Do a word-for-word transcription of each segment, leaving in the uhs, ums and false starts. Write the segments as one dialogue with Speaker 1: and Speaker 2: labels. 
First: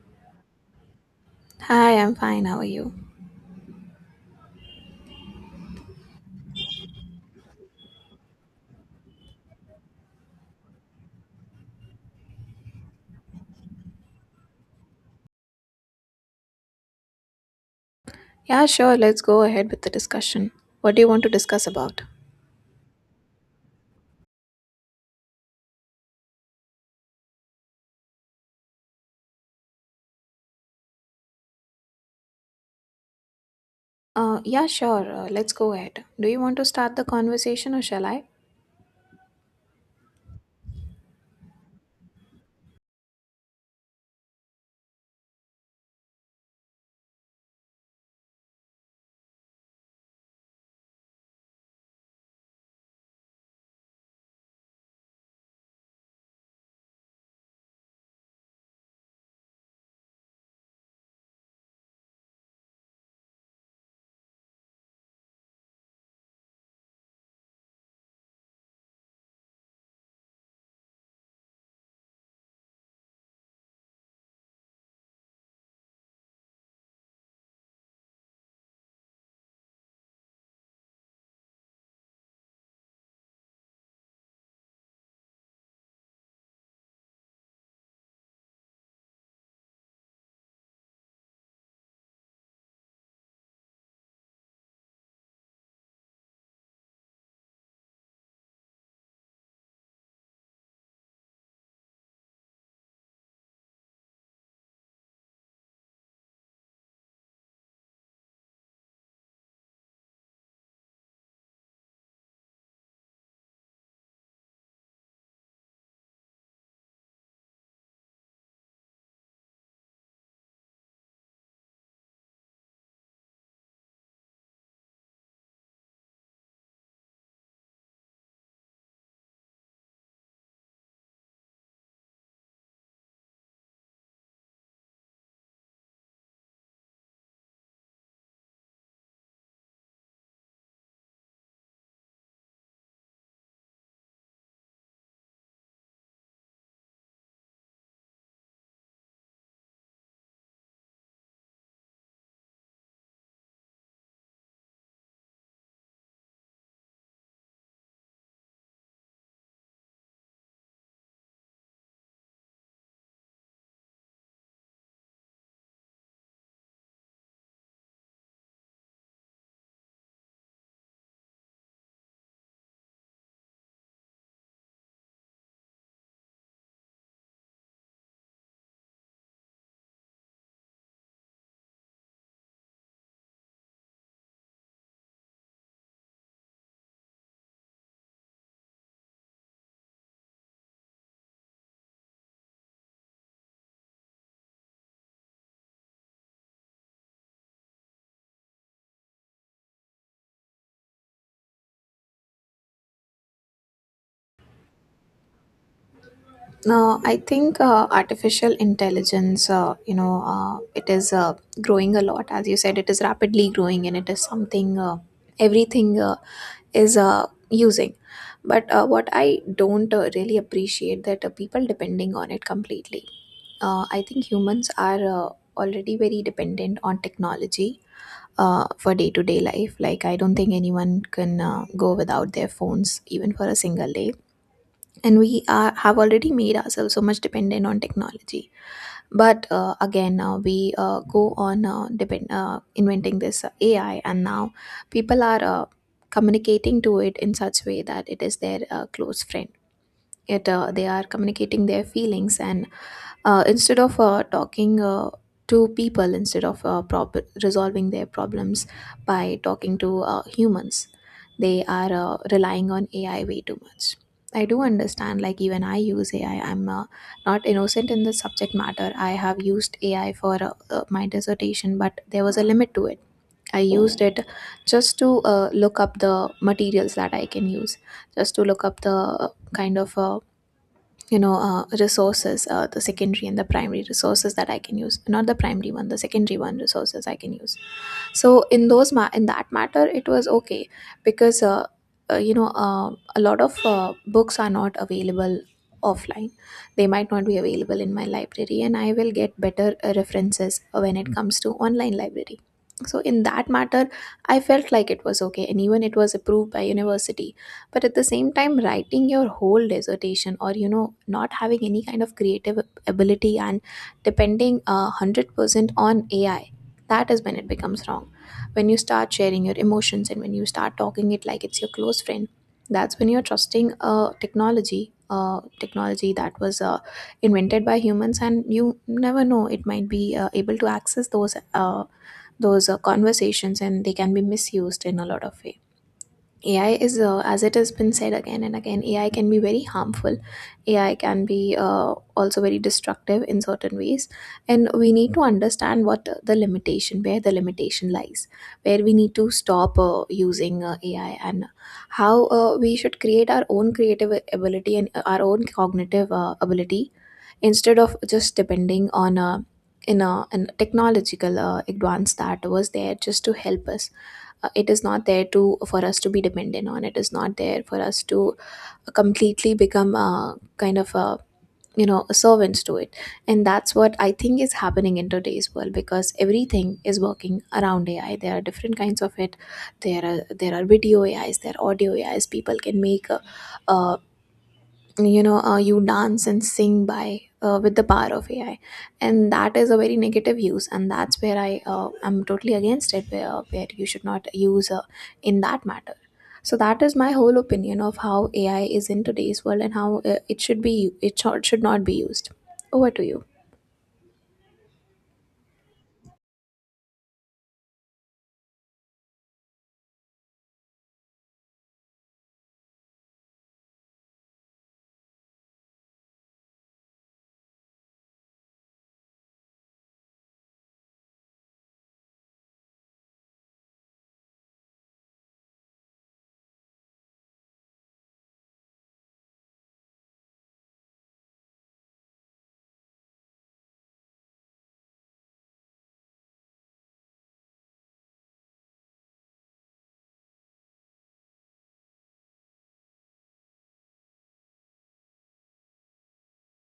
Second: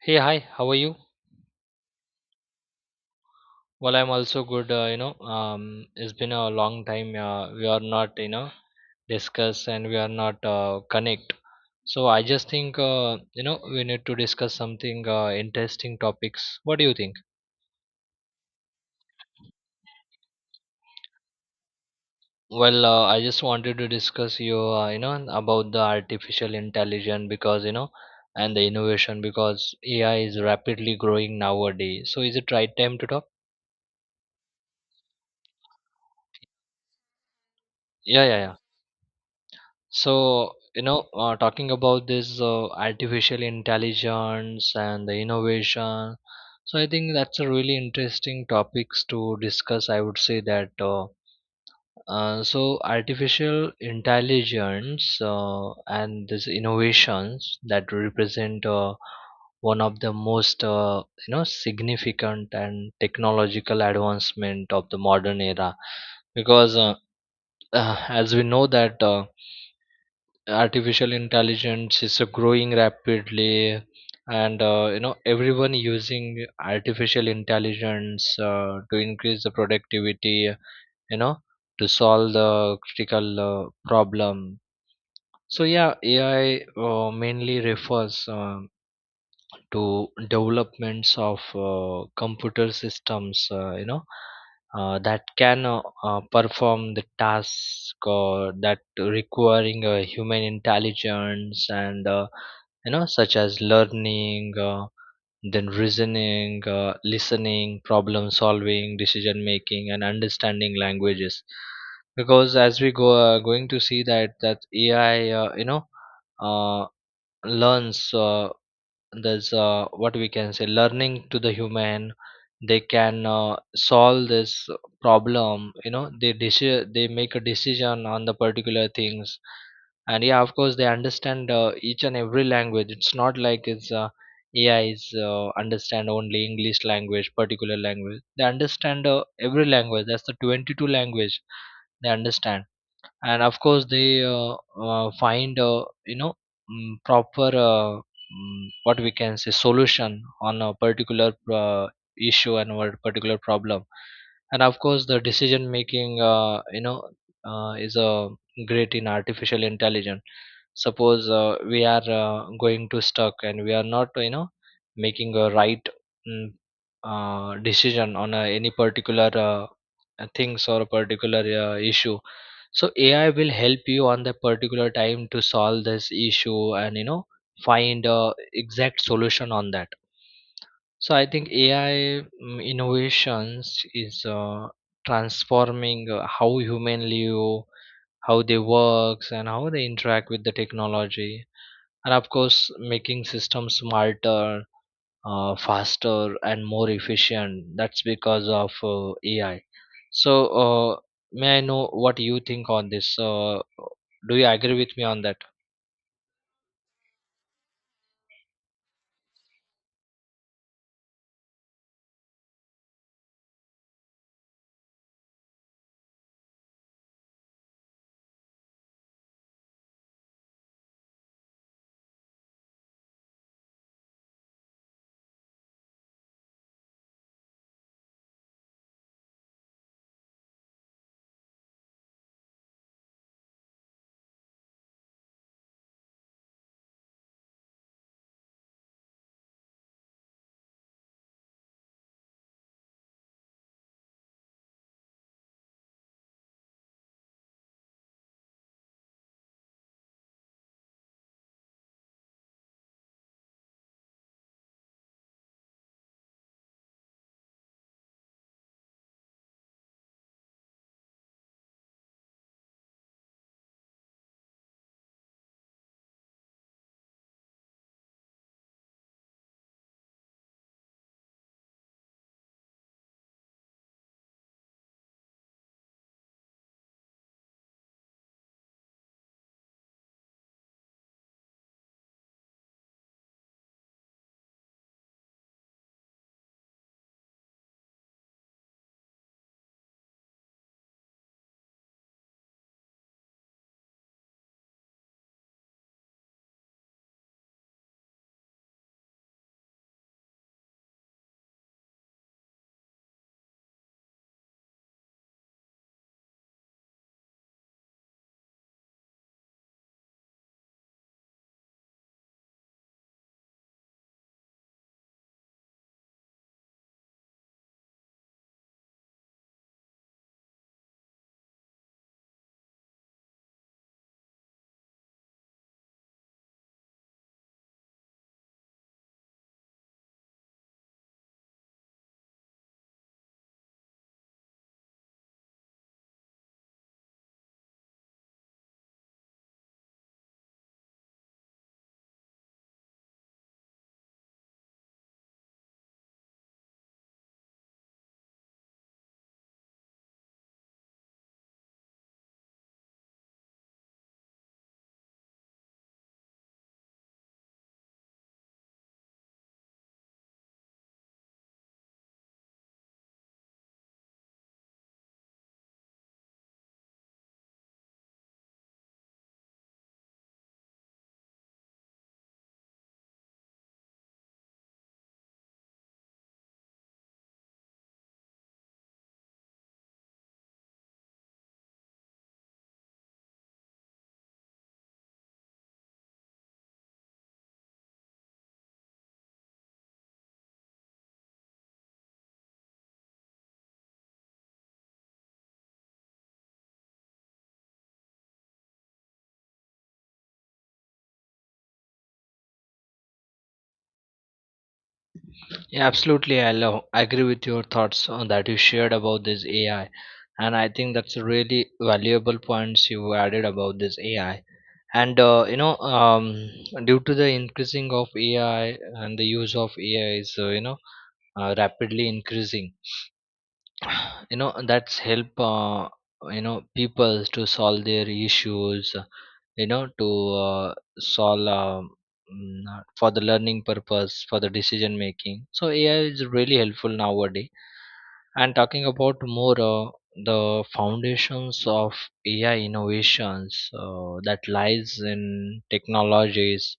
Speaker 1: Hey, hi, how are you?
Speaker 2: Hi, I'm fine. How are you?
Speaker 1: Well, I'm also good. Uh, you know, um, it's been a long time. Uh, we are not, you know, discuss and we are not uh, connect. So I just think, uh, you know, we need to discuss something uh, interesting topics. What do you think?
Speaker 2: Yeah, sure. Let's go ahead with the discussion. What do you want to discuss about?
Speaker 1: Well, uh, I just wanted to discuss you, uh, you know, about the artificial intelligence because you know, and the innovation because A I is rapidly growing nowadays. So is it right time to talk?
Speaker 2: Uh, yeah, sure. Uh, let's go ahead. Do you want to start the conversation or shall I?
Speaker 1: Yeah, yeah, yeah. So, you know, uh, talking about this uh, artificial intelligence and the innovation, so I think that's a really interesting topics to discuss. I would say that uh, uh, so artificial intelligence uh, and this innovations that represent uh, one of the most uh, you know significant and technological advancement of the modern era, because uh, as we know that. Uh, Artificial intelligence is uh, growing rapidly and uh, you know everyone using artificial intelligence uh, to increase the productivity, you know, to solve the critical uh, problem. So yeah, A I uh, mainly refers um, to developments of uh, computer systems, uh, you know uh, that can uh, uh, perform the task uh, that requiring uh, human intelligence, and uh, you know such as learning, uh, then reasoning, uh, listening, problem solving, decision making, and understanding languages. Because as we go uh, going to see that that A I, uh, you know uh, learns, uh, there's uh, what we can say learning to the human. They can uh, solve this problem. You know, they deci- they make a decision on the particular things. And yeah, of course they understand uh, each and every language. It's not like it's uh, A I is uh, understand only English language, particular language. They understand uh, every language, that's the twenty-two language they understand. And of course they uh, uh, find, uh, you know mm, proper, uh, mm, what we can say solution on a particular uh, issue and what particular problem. And of course the decision making, uh, you know uh, is a great in artificial intelligence. Suppose uh, we are uh, going to stuck and we are not, you know, making a right mm, uh, decision on uh, any particular uh, uh, things or a particular uh, issue. So A I will help you on that particular time to solve this issue, and you know, find a exact solution on that. So I think A I mm, innovations is uh, transforming uh, how human live, how they works, and how they interact with the technology. And of course making systems smarter, uh, faster, and more efficient. That's because of uh, A I. So, uh, may I know what you think on this? Uh, do you agree with me on that?
Speaker 2: No, I think uh, artificial intelligence, uh, you know, uh, it is uh, growing a lot. As you said, it is rapidly growing and it is something uh, everything uh, is uh, using. But uh, what I don't uh, really appreciate that uh, people depending on it completely. uh, I think humans are uh, already very dependent on technology uh, for day to day life. Like, I don't think anyone can uh, go without their phones even for a single day. And we are, have already made ourselves so much dependent on technology. But uh, again, uh, we uh, go on uh, depend, uh, inventing this uh, A I, and now people are uh, communicating to it in such way that it is their uh, close friend. It, uh, they are communicating their feelings and uh, instead of uh, talking uh, to people, instead of uh, prop- resolving their problems by talking to uh, humans. They are uh, relying on AI way too much. I do understand, like, even I use AI. I'm uh, not innocent in the subject matter. I have used AI for uh, uh, my dissertation, but there was a limit to it. I used it just to uh, look up the materials that I can use, just to look up the uh, kind of uh, you know uh, resources, uh, the secondary and the primary resources that I can use. Not the primary one, the secondary one resources I can use. So in those ma- in that matter, it was okay, because uh, uh, you know uh, a lot of uh, books are not available offline. They might not be available in my library, and I will get better uh, references when it comes to online library. So in that matter, I felt like it was okay, and even it was approved by university. But at the same time, writing your whole dissertation or, you know, not having any kind of creative ability and depending uh, one hundred percent on AI, that is when it becomes wrong. When you start sharing your emotions and when you start talking it like it's your close friend, that's when you're trusting a technology, a technology that was uh, invented by humans, and you never know, it might be uh, able to access those uh, those uh, conversations, and they can be misused in a lot of ways. A I is, uh, as it has been said again and again, A I can be very harmful. A I can be uh, also very destructive in certain ways. And we need to understand what the limitation, where the limitation lies, where we need to stop uh, using uh, A I, and how uh, we should create our own creative ability and uh, our own cognitive uh, ability, instead of just depending on uh, in a, an technological uh, advance that was there just to help us. Uh, it is not there to, for us to be dependent on. It is not there for us to completely become a kind of a, you know, servants to it. And that's what I think is happening in today's world, because everything is working around AI. There are different kinds of it. There are, there are video AIs, there are audio AIs. People can make a, a you know, uh, you dance and sing by uh, with the power of AI, and that is a very negative use. And that's where I uh, am totally against it, where, uh, where you should not use uh, in that matter. So that is my whole opinion of how AI is in today's world, and how uh, it should be, it should should not be used. Over to you.
Speaker 1: Yeah, absolutely. I love, I agree with your thoughts on that you shared about this A I, and I think that's a really valuable points you added about this A I. And uh, you know, um, due to the increasing of A I and the use of A I is uh, you know uh, rapidly increasing. You know that's help uh, you know people to solve their issues, you know, to uh, solve um, mm, uh, for the learning purpose, for the decision making. So AI is really helpful nowadays. And talking about more, uh, the foundations of A I innovations uh, that lies in technologies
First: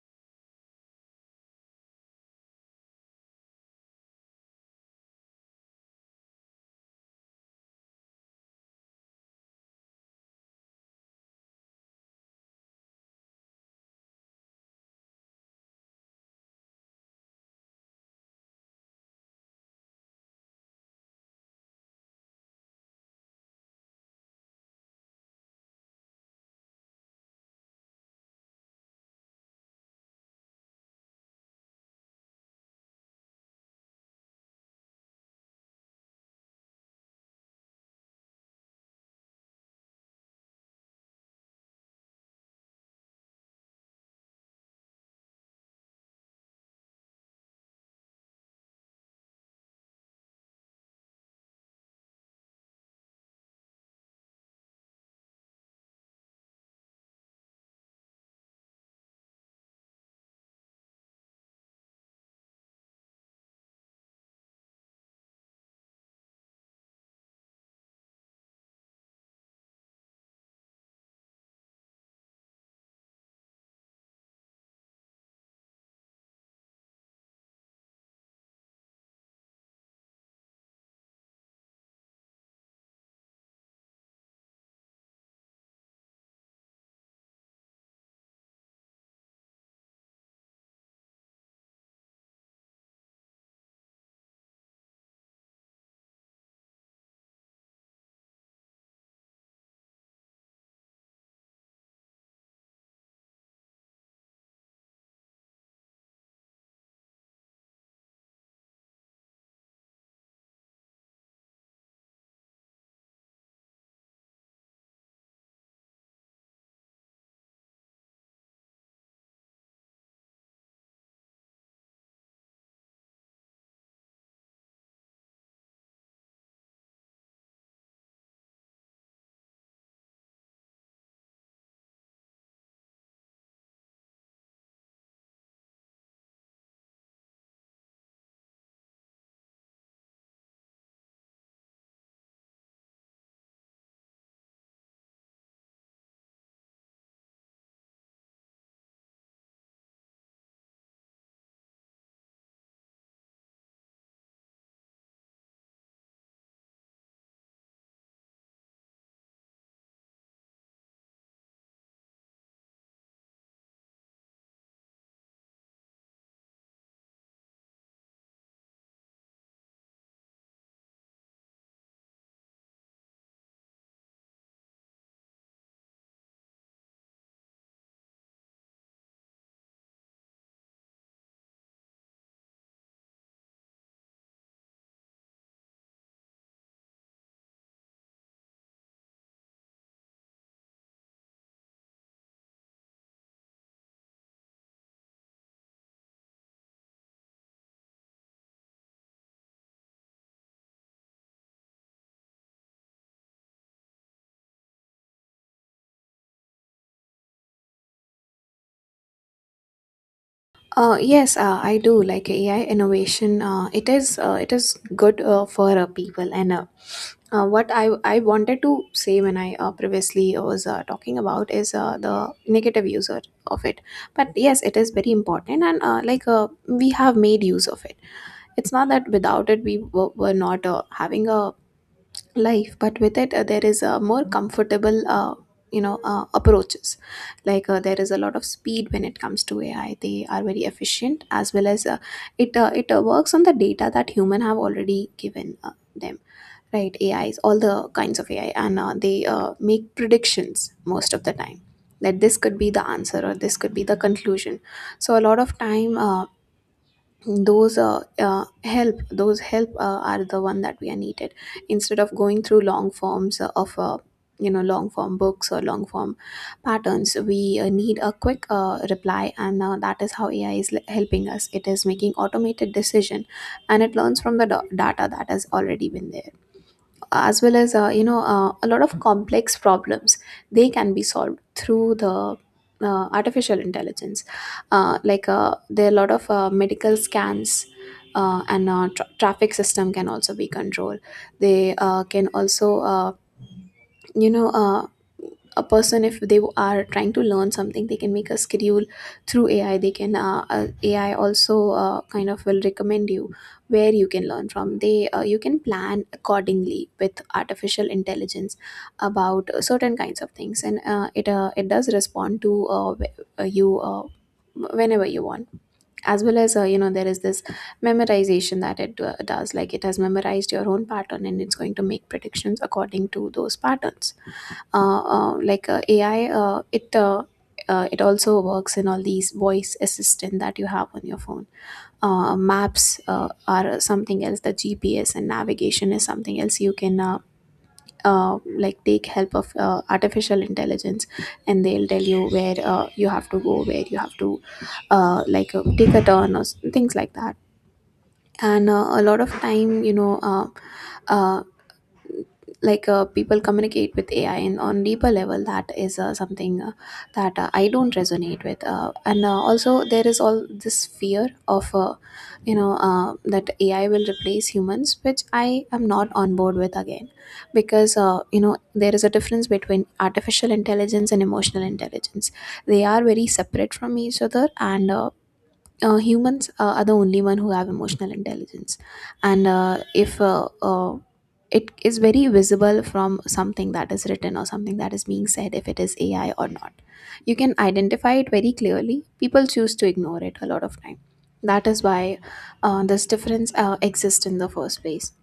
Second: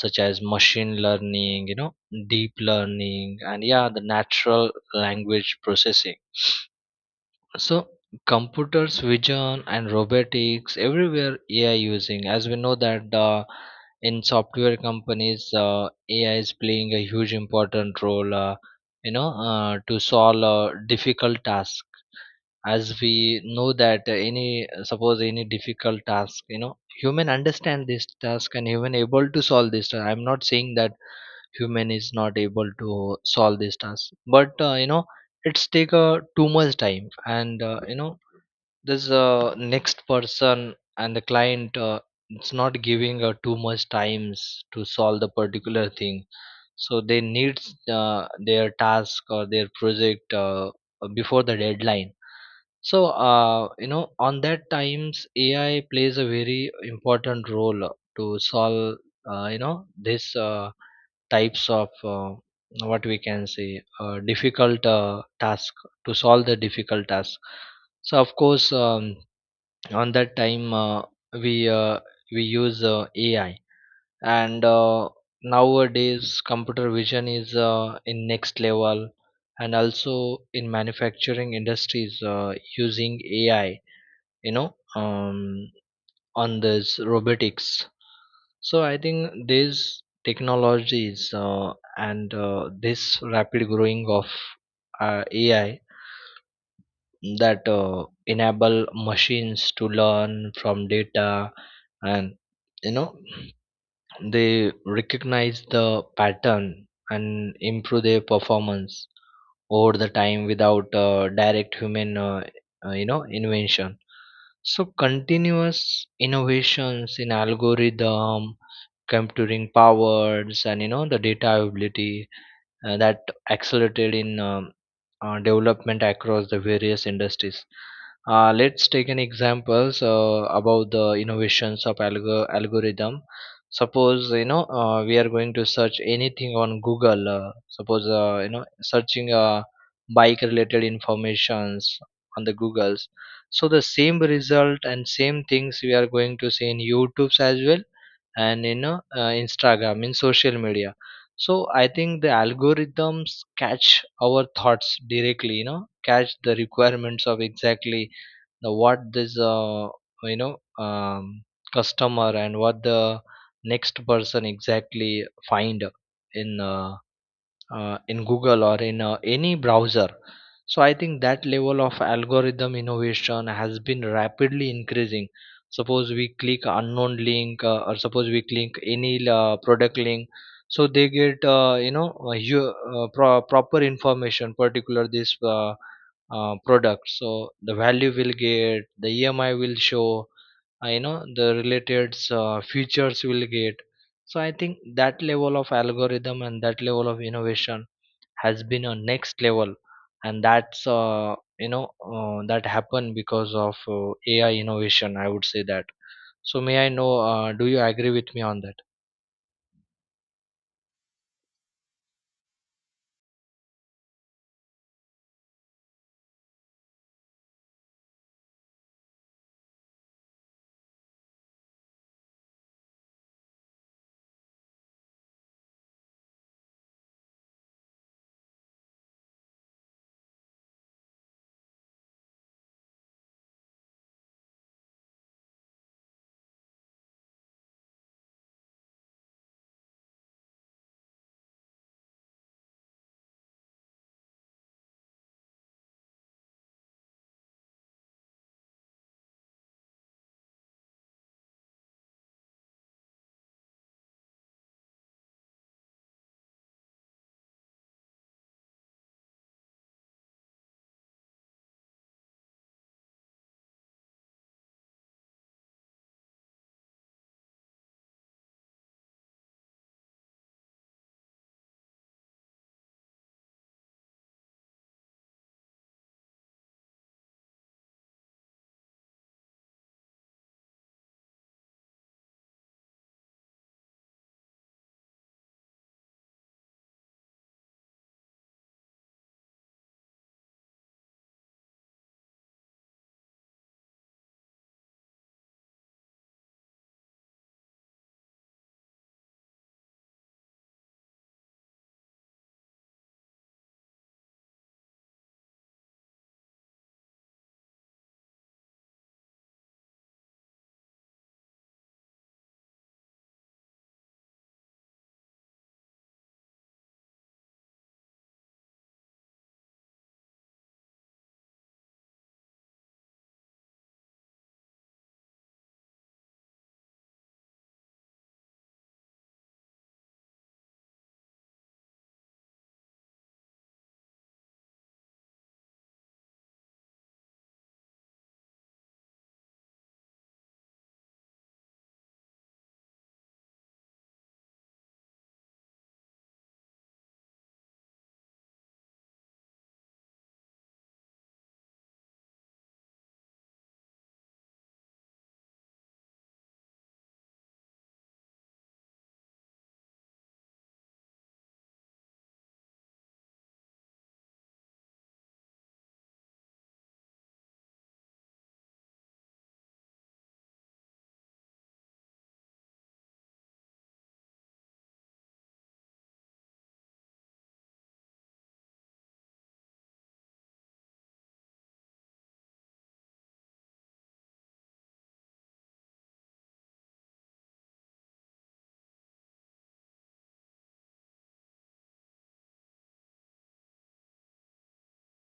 Speaker 1: such as machine learning, you know, deep learning, and yeah, the natural language processing. So computers, vision, and robotics, everywhere A I using. As we know that uh, in software companies, uh, A I is playing a huge important role. Uh, you know, uh, to solve uh, difficult task. As we know that uh, any, suppose any difficult task, you know, human understand this task and human able to solve this task. I'm not saying that human is not able to solve this task, but uh, you know, it's take uh, too much time, and uh, you know this uh, next person and the client, uh, it's not giving uh, too much times to solve the particular thing. So they need uh, their task or their project uh, before the deadline. So uh, you know on that times A I plays a very important role uh, to solve uh, you know this uh, types of uh, what we can say uh, difficult uh, task, to solve the difficult task. So of course um, on that time uh, we uh, we use uh, A I. And uh, nowadays computer vision is uh, in next level. And also in manufacturing industries uh, using A I, you know um, on this robotics. So I think these technologies uh, and uh, this rapid growing of uh, A I, that uh, enable machines to learn from data, and you know, they recognize the pattern and improve their performance over the time without uh, direct human uh, uh, you know invention. So continuous innovations in algorithm, computing powers, and you know, the data ability, uh, that accelerated in um, uh, development across the various industries. Uh, let's take an examples uh, about the innovations of algo- algorithm. Suppose, you know, uh, we are going to search anything on Google. Uh, suppose, uh, you know searching uh, bike related informations on the Googles. So the same result and same things we are going to see in YouTube's as well, and in uh, Instagram, in social media. So I think the algorithms catch our thoughts directly, you know, catch the requirements of exactly the what this uh, you know um, customer and what the next person exactly find in uh, uh, in Google or in uh, any browser. So I think that level of algorithm innovation has been rapidly increasing. Suppose we click unknown link, uh, or suppose we click any uh, product link, so they get, uh, you know uh, you, uh, pro- proper information particular this uh, uh, product. So the value will get, the E M I will show, uh, you know the related uh, features will get. So I think that level of algorithm and that level of innovation has been a next level. And that's uh, you know uh, that happened because of uh, AI innovation, I would say that. So may I know uh, do you agree with me on that?
Speaker 2: Uh, yes, uh, I do like A I innovation. Uh, it is uh, it is good uh, for uh, people, and uh, uh, what I I wanted to say when I uh, previously was uh, talking about is uh, the negative user of it. But yes, it is very important, and uh, like uh, we have made use of it. It's not that without it we were, were not uh, having a life, but with it uh, there is a more comfortable uh, you know uh, approaches. Like, uh, there is a lot of speed when it comes to AI. They are very efficient, as well as uh, it uh, it uh, works on the data that human have already given uh, them, right? AIs, all the kinds of AI, and uh, they uh, make predictions most of the time that this could be the answer or this could be the conclusion. So a lot of time, uh, those uh, uh, help those help uh, are the one that we are needed, instead of going through long forms uh, of uh, you know long form books or long form patterns. We uh, need a quick uh, reply, and uh, that is how AI is l- helping us. It is making automated decision, and it learns from the da- data that has already been there, as well as, uh, you know uh, a lot of complex problems, they can be solved through the uh, artificial intelligence. Uh, like, uh, there are a lot of uh, medical scans uh, and uh, tra- traffic system can also be controlled. They uh, can also, uh, you know uh, a person, if they are trying to learn something, they can make a schedule through AI. They can, uh, uh, AI also uh, kind of will recommend you where you can learn from. They uh, You can plan accordingly with artificial intelligence about uh, certain kinds of things, and uh, it uh, it does respond to uh, wh- uh, you uh, whenever you want. As well as, uh, you know, there is this memorization that it uh, does. Like, it has memorized your own pattern, and it's going to make predictions according to those patterns. Uh, uh, like, uh, A I, uh, it uh, uh, it also works in all these voice assistant that you have on your phone. Uh, maps uh, are something else. The G P S and navigation is something else. You can, uh, uh, like, take help of uh, artificial intelligence, and they'll tell you where uh, you have to go, where you have to, uh, like uh, take a turn or s- things like that. And uh, a lot of time, you know. Uh, uh, like uh, People communicate with A I and on deeper level. That is uh, something uh, that uh, I don't resonate with, uh, and uh, also there is all this fear of, uh, you know uh, that A I will replace humans, which I am not on board with again, because uh, you know, there is a difference between artificial intelligence and emotional intelligence. They are very separate from each other, and uh, uh, humans uh, are the only one who have emotional intelligence. And uh, if uh, uh, it is very visible from something that is written or something that is being said, if it is AI or not. You can identify it very clearly. People choose to ignore it a lot of time. That is why uh, this difference uh, exists in the first place.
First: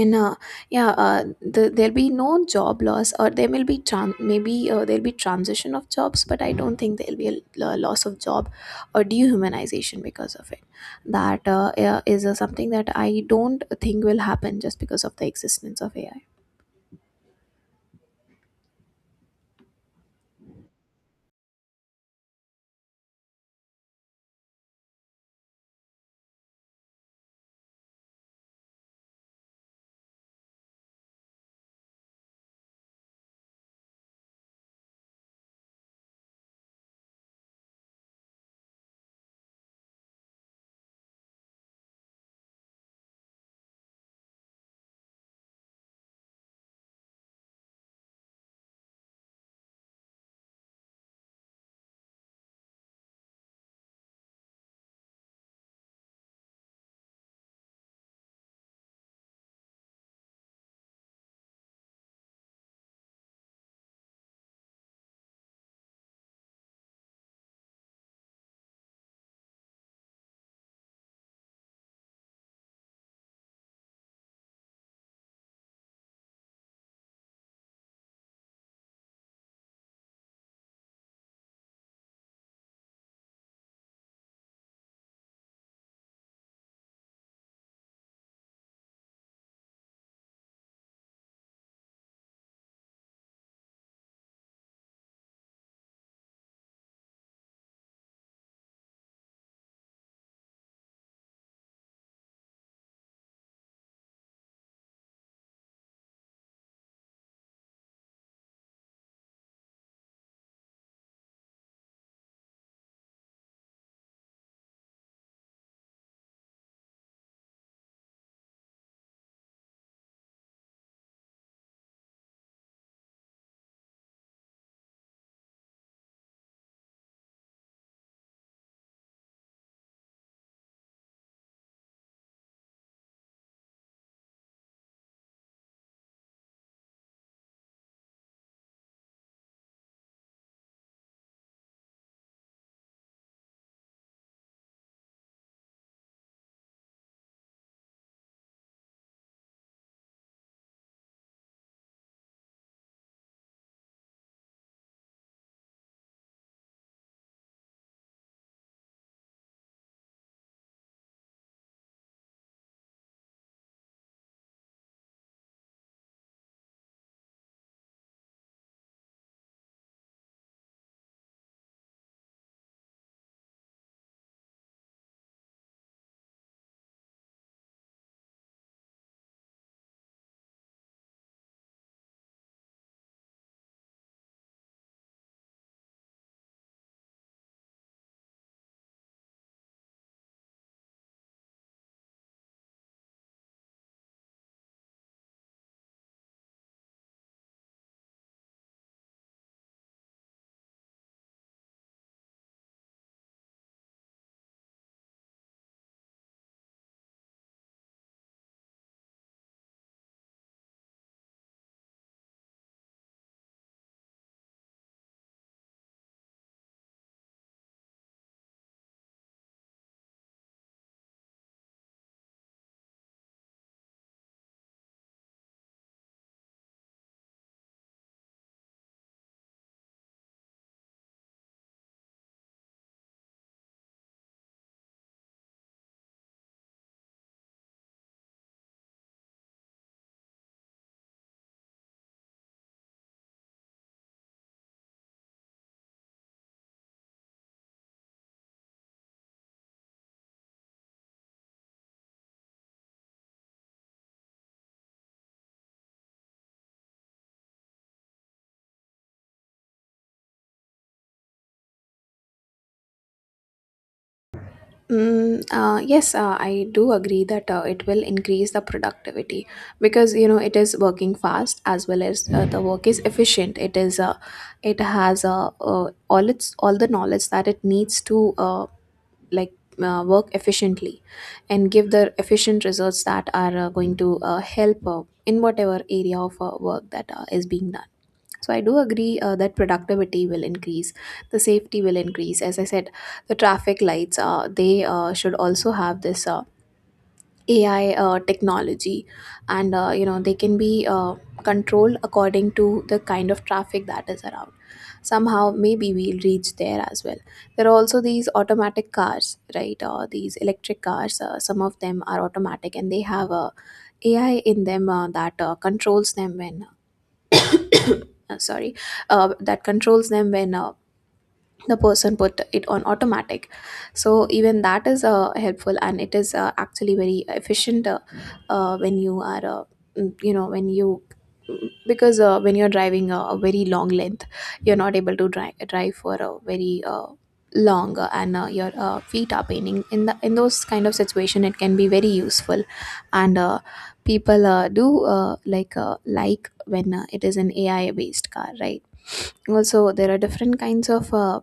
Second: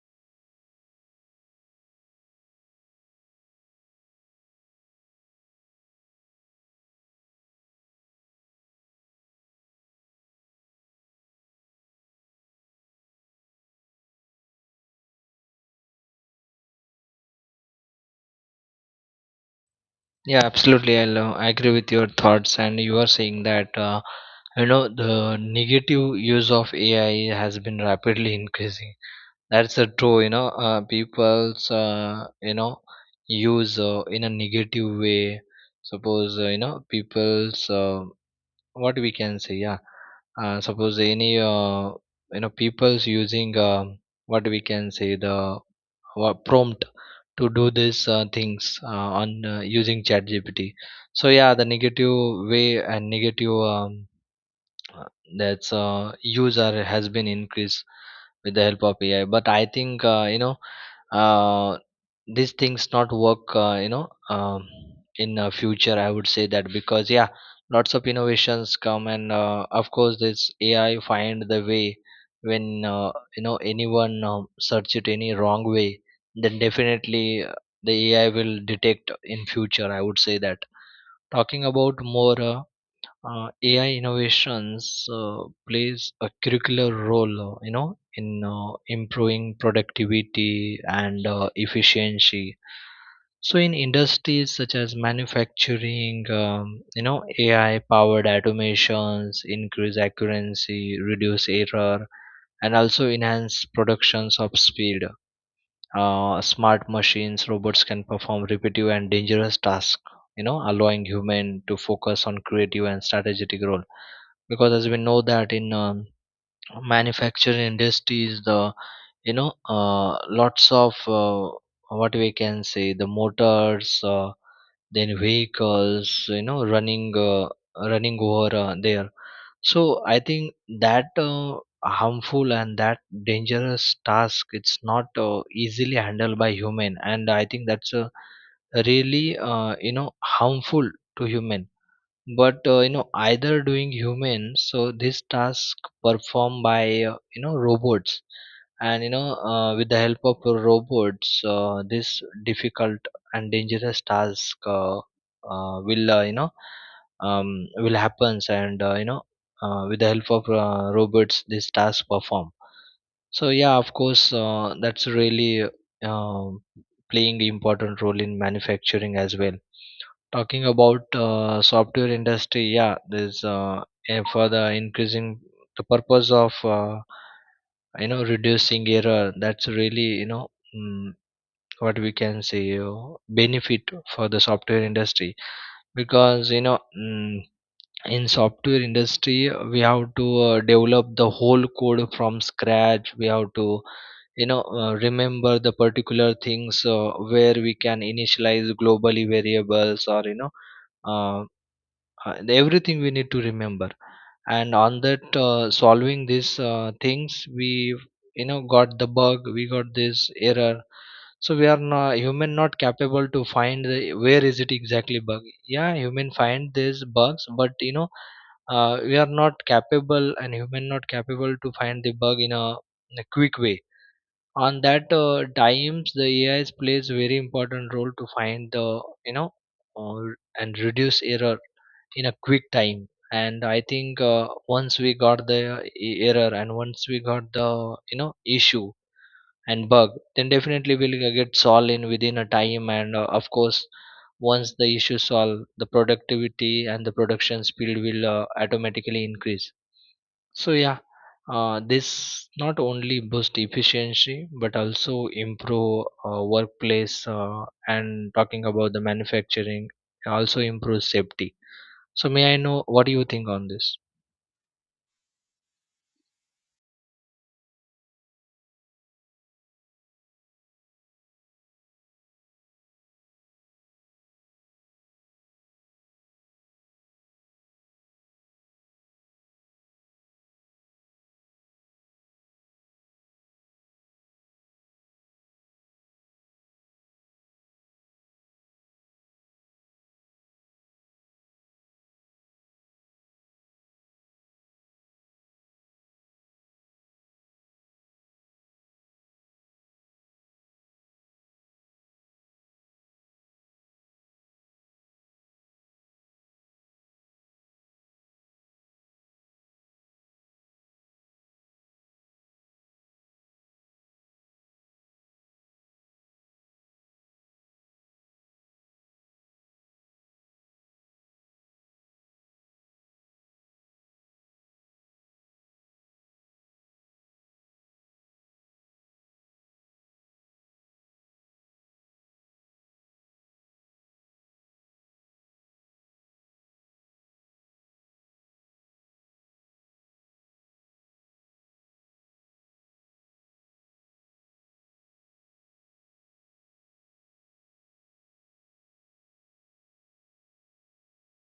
Speaker 2: And uh, yeah, uh, the, there'll be no job loss, or there will be tran- maybe uh, there'll be transition of jobs, but I don't think there'll be a, l- uh, loss of job or dehumanization because of it. That uh, yeah, is uh, something that I don't think will happen just because of the existence of AI.
Speaker 1: Yeah, absolutely. i lo- I agree with your thoughts, and you are saying that uh, you know the negative use of A I has been rapidly increasing. That's a true. You know, uh, people's, uh, you know use uh, in a negative way. Suppose, uh, you know people's, uh, what we can say, yeah, uh, suppose any, uh, you know people's using, uh, what we can say, the what prompt to do these uh, things uh, on uh, using chat G P T. So yeah, the negative way and negative, um, that's uh, user has been increased with the help of A I. But I think uh, you know uh, these things not work. Uh, you know um, in uh, future, I would say that, because yeah, lots of innovations come, and uh, of course this A I find the way when uh, you know anyone um, search it any wrong way, then definitely uh, the A I will detect in future, I would say that. Talking about more. Uh, uh, A I innovations uh, plays a curricular role, uh, you know, in uh, improving productivity and uh, efficiency. So, in industries such as manufacturing, um, you know, A I-powered automations increase accuracy, reduce error, and also enhance productions of speed. Uh, smart machines, robots can perform repetitive and dangerous tasks, you know, allowing human to focus on creative and strategic role. Because as we know that in um, manufacturing industries the, you know uh, lots of uh, what we can say the motors, uh, then vehicles, you know, running uh, running over uh, there. So I think that uh, harmful and that dangerous task, it's not uh, easily handled by human, and I think that's a really uh, you know harmful to human. But uh, you know either doing human, so this task performed by, uh, you know robots. And you know, uh, with the help of robots, uh, this difficult and dangerous task, uh, uh, will uh, you know um, will happens. And uh, you know uh, with the help of uh, robots, this task perform. So yeah, of course, uh, that's really um playing important role in manufacturing as well. Talking about uh, software industry, yeah, there's uh, and for the increasing the purpose of uh, you know reducing error. That's really, you know mm, what we can say uh, benefit for the software industry because you know mm, in software industry we have to uh, develop the whole code from scratch. We have to you know uh, remember the particular things uh, where we can initialize globally variables or you know uh, uh, everything we need to remember. And on that uh, solving these uh, things we, you know got the bug, we got this error. So we are not human, not capable to find the, where is it exactly bug. Yeah, human find these bugs, but you know uh, we are not capable, and human not capable to find the bug in a, in a quick way. On that uh, times the ai plays very important role to find the, you know uh, and reduce error in a quick time. And I think uh, once we got the uh, e- error, and once we got the, you know issue and bug, then definitely we'll g- get solved in within a time. And uh, of course, once the issue solved, the productivity and the production speed will uh, automatically increase. So yeah, uh, this not only boost efficiency but also improve uh, workplace uh, and talking about the manufacturing, also improves safety. So may I know what do you think on this?
Speaker 2: Mm, uh, yes, uh, I do agree that uh, it will increase the productivity, because you know it is working fast, as well as uh, the work is efficient. It is uh, it has uh, uh, all its, all the knowledge that it needs to, uh, like uh, work efficiently and give the efficient results that are uh, going to uh, help uh, in whatever area of uh, work that uh, is being done. So I do agree uh, that productivity will increase, the safety will increase. As I said, the traffic lights, uh, they uh, should also have this uh, A I uh, technology, and uh, you know they can be uh, controlled according to the kind of traffic that is around. Somehow, maybe we'll reach there as well. There are also these automatic cars, right? Uh, these electric cars. Uh, some of them are automatic, and they have uh, a AI in them uh, that uh, controls them when uh, sorry uh, that controls them when uh, the person put it on automatic. So even that is uh, helpful, and it is uh, actually very efficient uh, uh, when you are uh, mm, you know when you because uh, when you're driving a, a very long length, you're not able to drive drive for a very uh, long uh, and uh, your uh, feet are paining in the in those kind of situation, it can be very useful. And uh, people uh, do uh, like uh, like when uh, it is an AI based car, right? Also there are different kinds of uh,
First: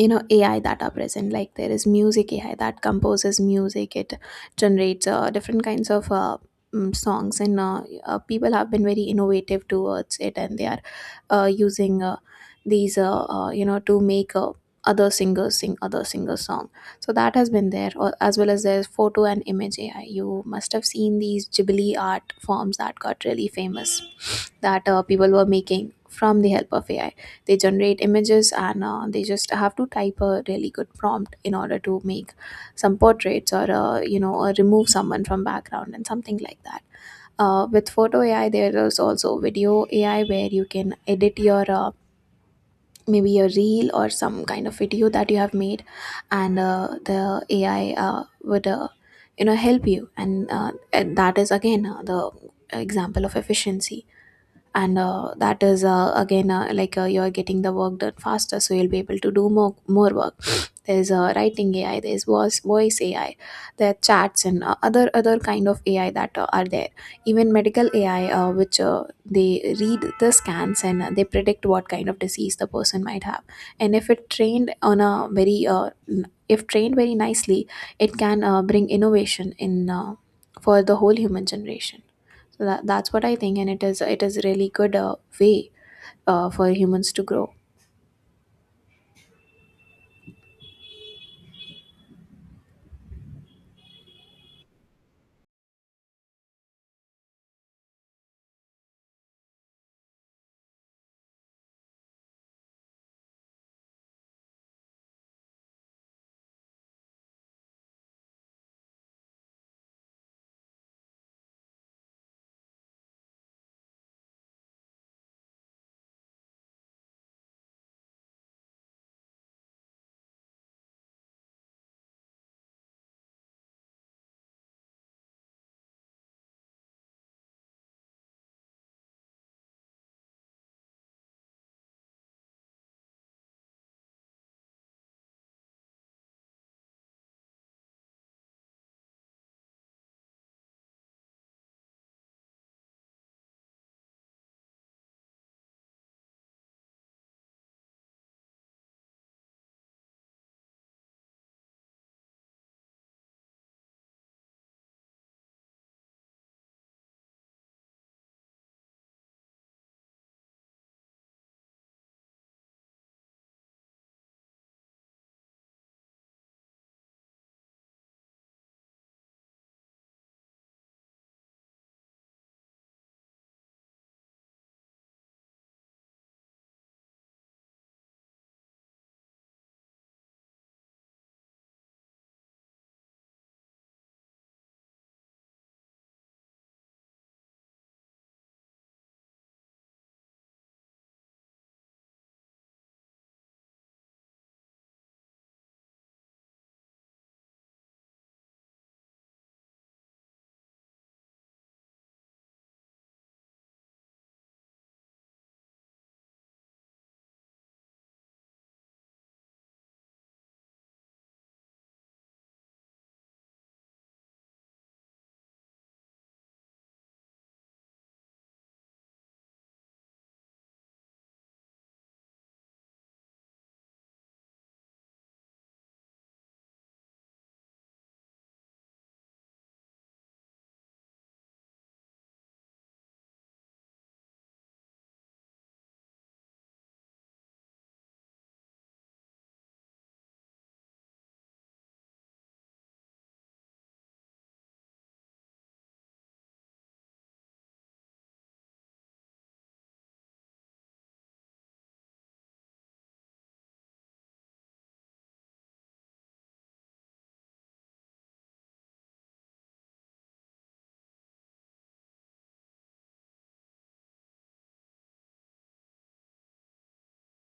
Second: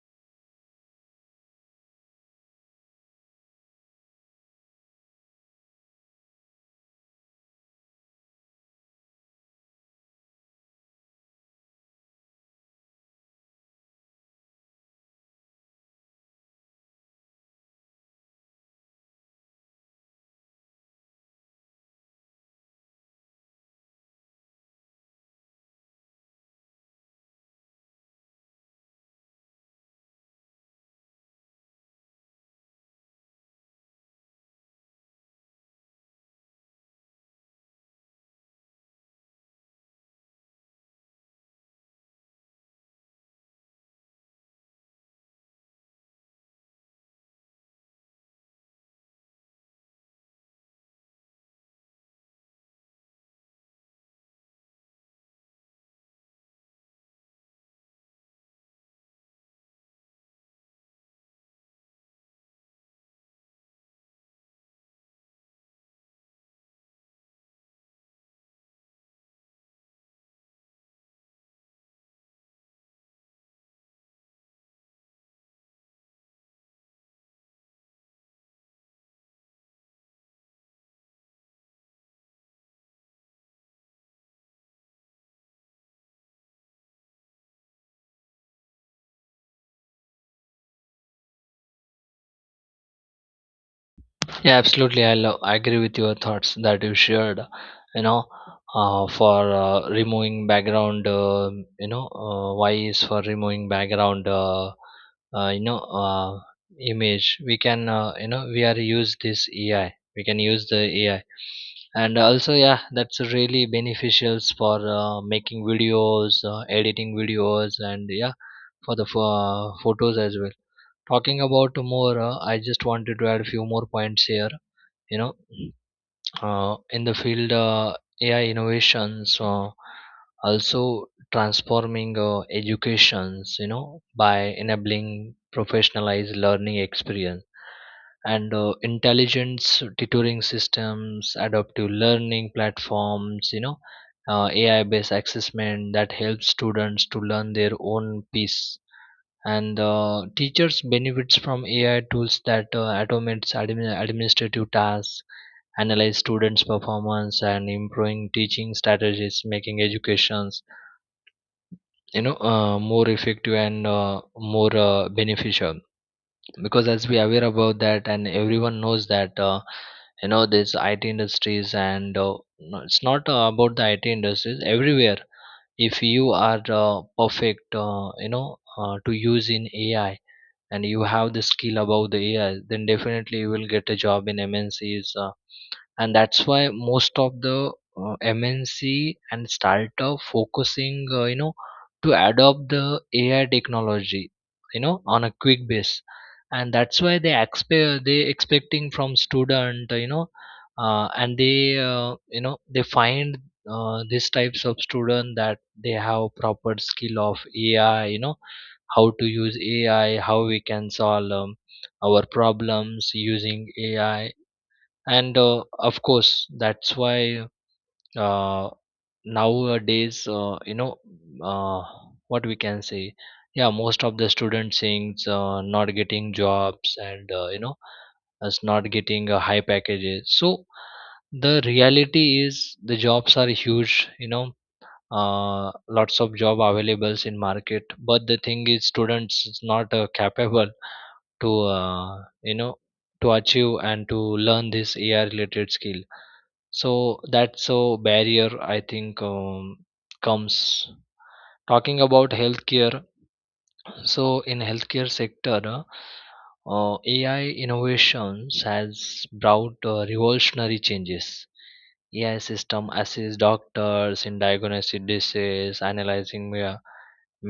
Speaker 2: you know AI that are present. Like there is music AI that composes music. It generates uh, different kinds of uh, mm, songs, and uh, uh, people have been very innovative towards it, and they are uh, using uh, these uh, uh, you know to make uh, other singers sing other singers song. So that has been there, or, as well as there's photo and image AI. You must have seen these Ghibli art forms that got really famous, that uh, people were making from the help of A I. They generate images, and uh, they just have to type a really good prompt in order to make some portraits, or uh, you know or remove someone from background and something like that. Uh, with photo A I, there is also video A I where you can edit your uh, maybe a reel or some kind of video that you have made, and uh, the A I uh, would uh, you know help you, and, uh, and that is again uh, the example of efficiency. And uh, that is uh, again uh, like uh, you're getting the work done faster, so you'll be able to do more more work. There's uh, writing AI, there's voice voice AI, there are chats and uh, other other kind of AI that uh, are there. Even medical AI uh, which uh, they read the scans, and uh, they predict what kind of disease the person might have. And if it trained on a very uh, n- if trained very nicely, it can uh, bring innovation in uh, for the whole human generation. So that, that's what I think, and it is it is really good uh, way uh, for humans to grow.
Speaker 1: Yeah, absolutely. I love, I agree with your thoughts that you shared. You know, uh, for uh, removing background, uh, you know, uh, why is for removing background, uh, uh, you know, uh, image. We can, uh, you know, we are use this A I. We can use the A I, and also, yeah, that's really beneficial for uh, making videos, uh, editing videos, and yeah, for the pho- photos as well. Talking about more, uh, I just wanted to add a few more points here, you know uh, in the field uh, ai innovations uh, also transforming uh, educations, you know, by enabling professionalized learning experience and uh, intelligence tutoring systems, adaptive learning platforms, you know uh, ai based assessment that helps students to learn their own pace. And uh, teachers benefits from ai tools that uh, automates admin- administrative tasks, analyze students performance and improving teaching strategies, making educations, you know uh, more effective and uh, more uh, beneficial. Because as we aware about that, and everyone knows that uh, you know, this I T industries, and uh, no, it's not uh, about the I T industries, everywhere if you are uh, perfect uh, you know uh, to use in A I, and you have the skill about the A I, then definitely you will get a job in M N Cs. And that's why most of the uh, mnc and startup focusing, uh, you know to adopt the ai technology, you know, on a quick base. And that's why they expect they expecting from student, uh, you know uh, and they uh, you know, they find uh, these types of student that they have proper skill of ai. You know, how to use ai, how we can solve um, our problems using ai. And uh, of course, that's why uh, nowadays, uh, you know uh, what we can say, yeah, most of the student things uh, not getting jobs, and, uh, you know us not getting uh, high packages. So the reality is the jobs are huge, you know, uh, lots of job availables in market, but the thing is students is not uh, capable to uh, you know to achieve and to learn this ai related skill. So that's a barrier I think, um, comes. Talking about healthcare, so in healthcare sector, uh, uh, ai innovations has brought uh, revolutionary changes. Ai system assists doctors in diagnosing disease, analyzing me- uh,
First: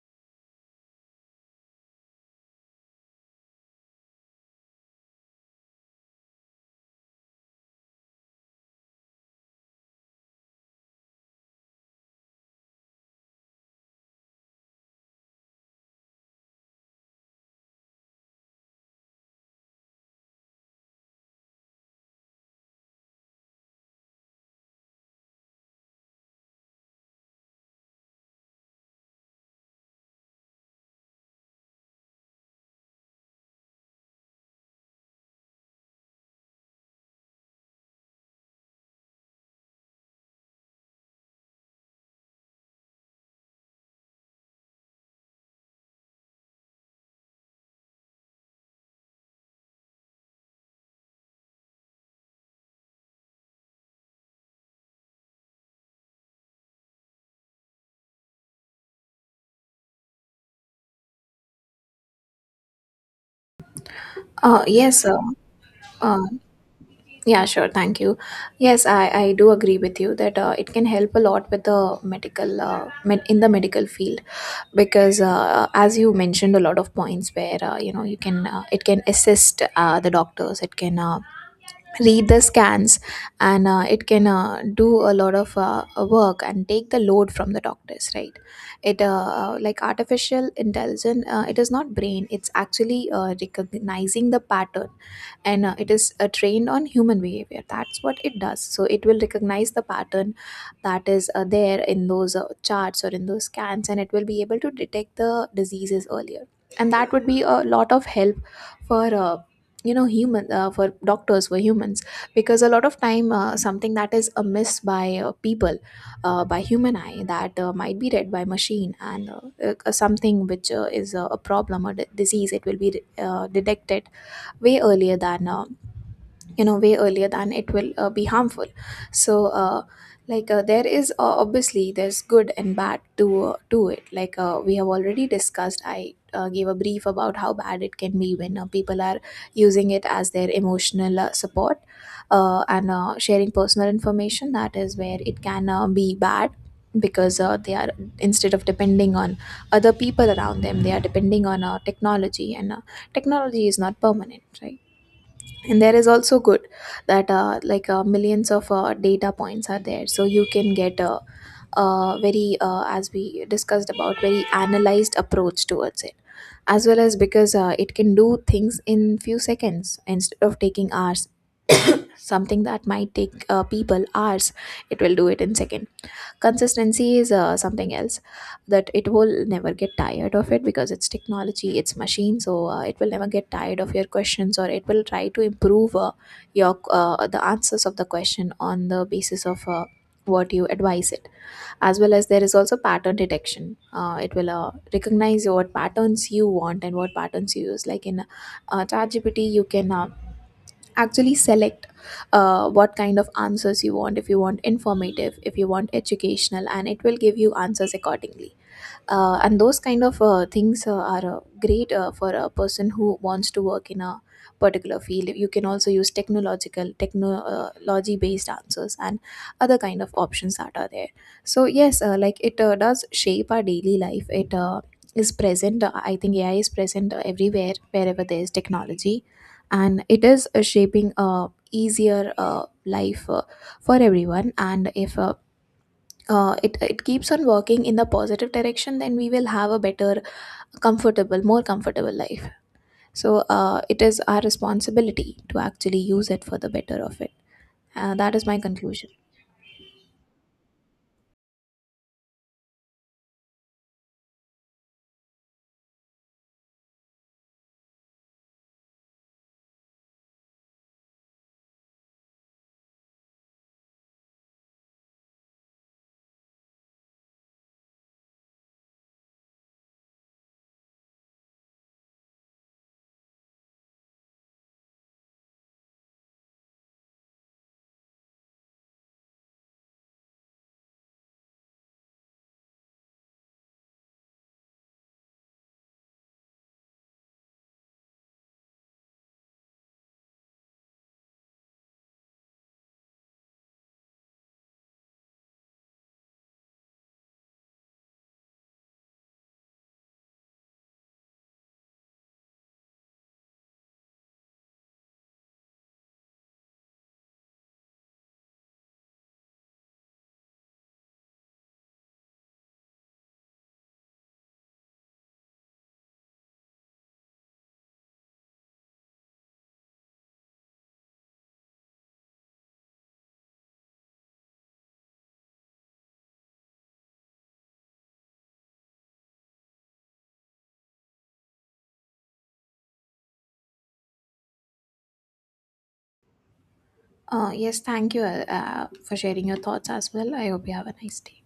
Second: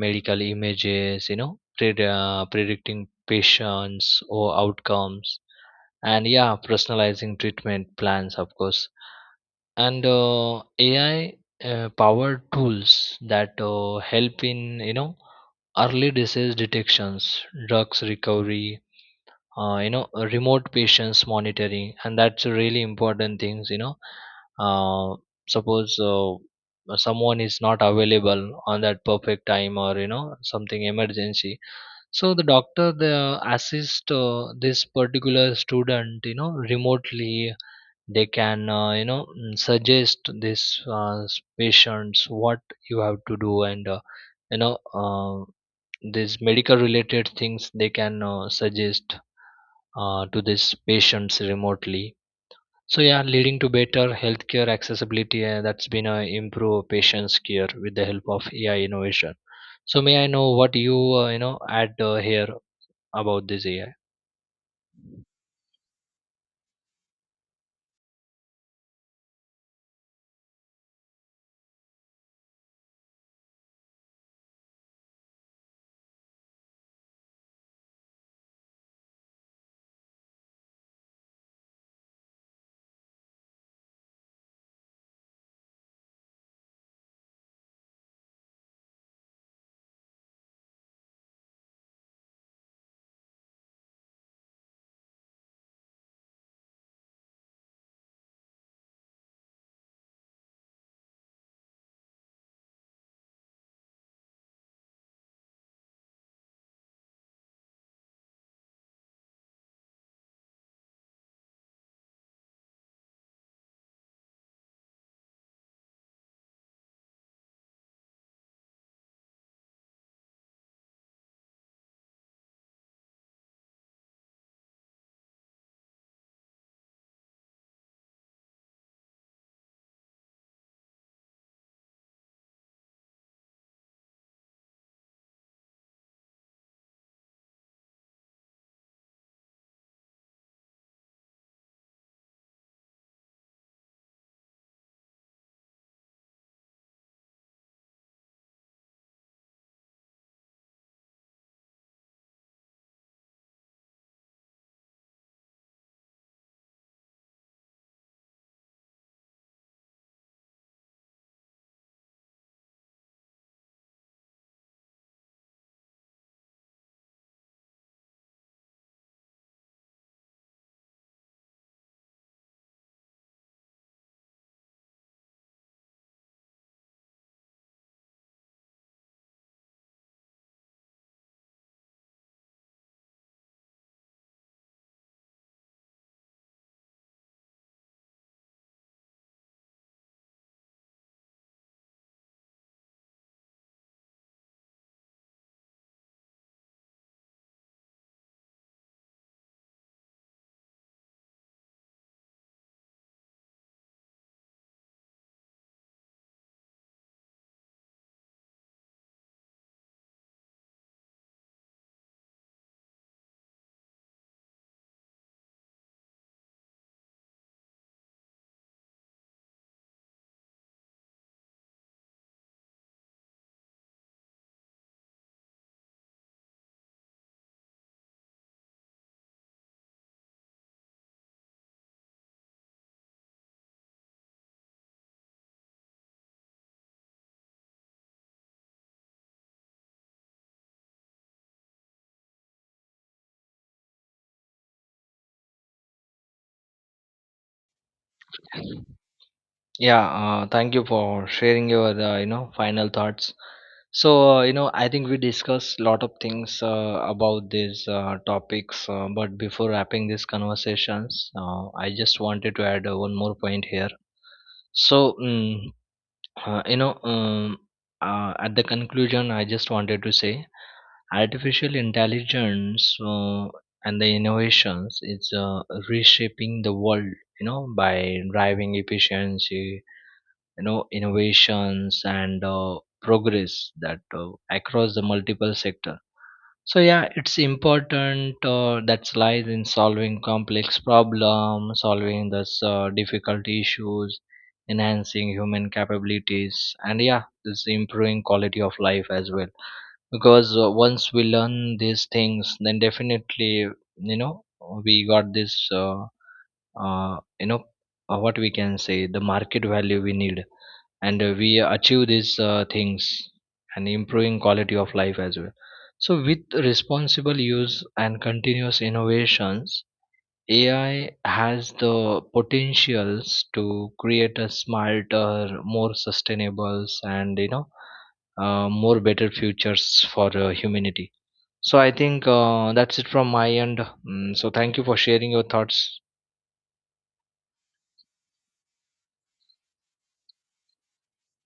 Speaker 1: medical images, you know, pred- uh, predicting patients or outcomes, and yeah, personalizing treatment plans, of course. And uh, ai uh, powered tools that uh, help in, you know, early disease detections, drugs recovery, uh, you know, remote patients monitoring. And that's a really important things, you know, uh, suppose uh, someone is not available on that perfect time, or you know, something emergency. So the doctor the assist uh, this particular student, you know, remotely, they can uh, you know mm, suggest this uh, s- patients what you have to do. And uh, you know uh, these medical related things they can uh, suggest uh, to these patients remotely. So yeah, leading to better healthcare accessibility, uh, that's been uh, improve patients care with the help of ai innovation. So may I know what you uh, you know add uh, here about this ai.
Speaker 2: Uh, yes, uh, uh, yeah, sure, thank you. Yes, I, I do agree with you that uh, it can help a lot with the medical uh, med- in the medical field, because uh, as you mentioned a lot of points where uh, you know you can uh, it can assist uh, the doctors. It can uh, read the scans, and uh, it can uh, do a lot of uh, uh, work and take the load from the doctors, right? It uh, uh, like artificial intelligence, uh, it is not brain, it's actually uh, recognizing the pattern. And uh, it is uh, trained on human behavior, that's what it does. So it will recognize the pattern that is uh, there in those uh, charts or in those scans, and it will be able to detect the diseases earlier. And that would be a lot of help for uh, you know human, uh, for doctors, for humans. Because a lot of time uh, something that is amiss by uh, people, uh, by human eye, that uh, might be read by machine, and uh, uh, something which uh, is uh, a problem or d- disease, it will be uh, detected way earlier than uh, you know way earlier than it will uh, be harmful. So uh, like uh, there is uh, obviously there's good and bad to uh, to it. Like uh, we have already discussed, I uh, gave a brief about how bad it can be when uh, people are using it as their emotional uh, support, uh, and uh, sharing personal information. That is where it can uh, be bad, because uh, they are, instead of depending on other people around them, they are depending on uh, technology, and uh, technology is not permanent, right? And there is also good, that uh, like uh, millions of uh, data points are there, so you can get a, a very uh, as we discussed about, very analyzed approach towards it. As well as, because uh, it can do things in few seconds instead of taking hours. Something that might take uh, people hours, it will do it in seconds. Consistency is uh, something else, that it will never get tired of it, because it's technology, it's machine. So uh, it will never get tired of your questions, or it will try to improve uh, your uh, the answers of the question on the basis of uh, what you advise it. As well as there is also pattern detection. Uh, it will uh, recognize what patterns you want and what patterns you use, like in uh, ChatGPT, you can uh, actually select uh, what kind of answers you want. If you want informative, if you want educational, and it will give you answers accordingly. Uh, and those kind of uh, things uh, are uh, great uh, for a person who wants to work in a particular field. You can also use technological technology based answers and other kind of options that are there. So yes, uh, like it uh, does shape our daily life. It uh, is present. Uh, I think AI is present uh, everywhere wherever there is technology, and it is uh, shaping a easier uh, life uh, for everyone. And if uh, uh, it it keeps on working in the positive direction, then we will have a better, comfortable, more comfortable life. So uh, it is our responsibility to actually use it for the better of it. Uh, that is my conclusion.
Speaker 1: Yeah, uh, thank you for sharing your uh, you know final thoughts. So uh, you know, I think we discussed a lot of things uh, about these uh, topics. Uh, but before wrapping these conversations, uh, I just wanted to add uh, one more point here. So mm, uh, you know, um, uh, at the conclusion, I just wanted to say, artificial intelligence uh, and the innovations is uh, reshaping the world. You know, by driving efficiency, you know, innovations and uh, progress that uh, across the multiple sector. So yeah, it's important uh, that lies in solving complex problems, solving this uh, difficult issues, enhancing human capabilities, and yeah, this improving quality of life as well. Because uh, once we learn these things, then definitely, you know, we got this uh, uh, you know uh, what we can say the market value we need, and uh, we achieve these uh, things, and improving quality of life as well. So with responsible use and continuous innovations, ai has the potentials to create a smarter, more sustainable, and you know, uh, more better futures for uh, humanity. So I think uh, that's it from my end. Mm, so thank you for sharing your thoughts.
Speaker 2: Uh, yes, thank you uh, uh, for sharing your thoughts as well. I hope you have a nice day.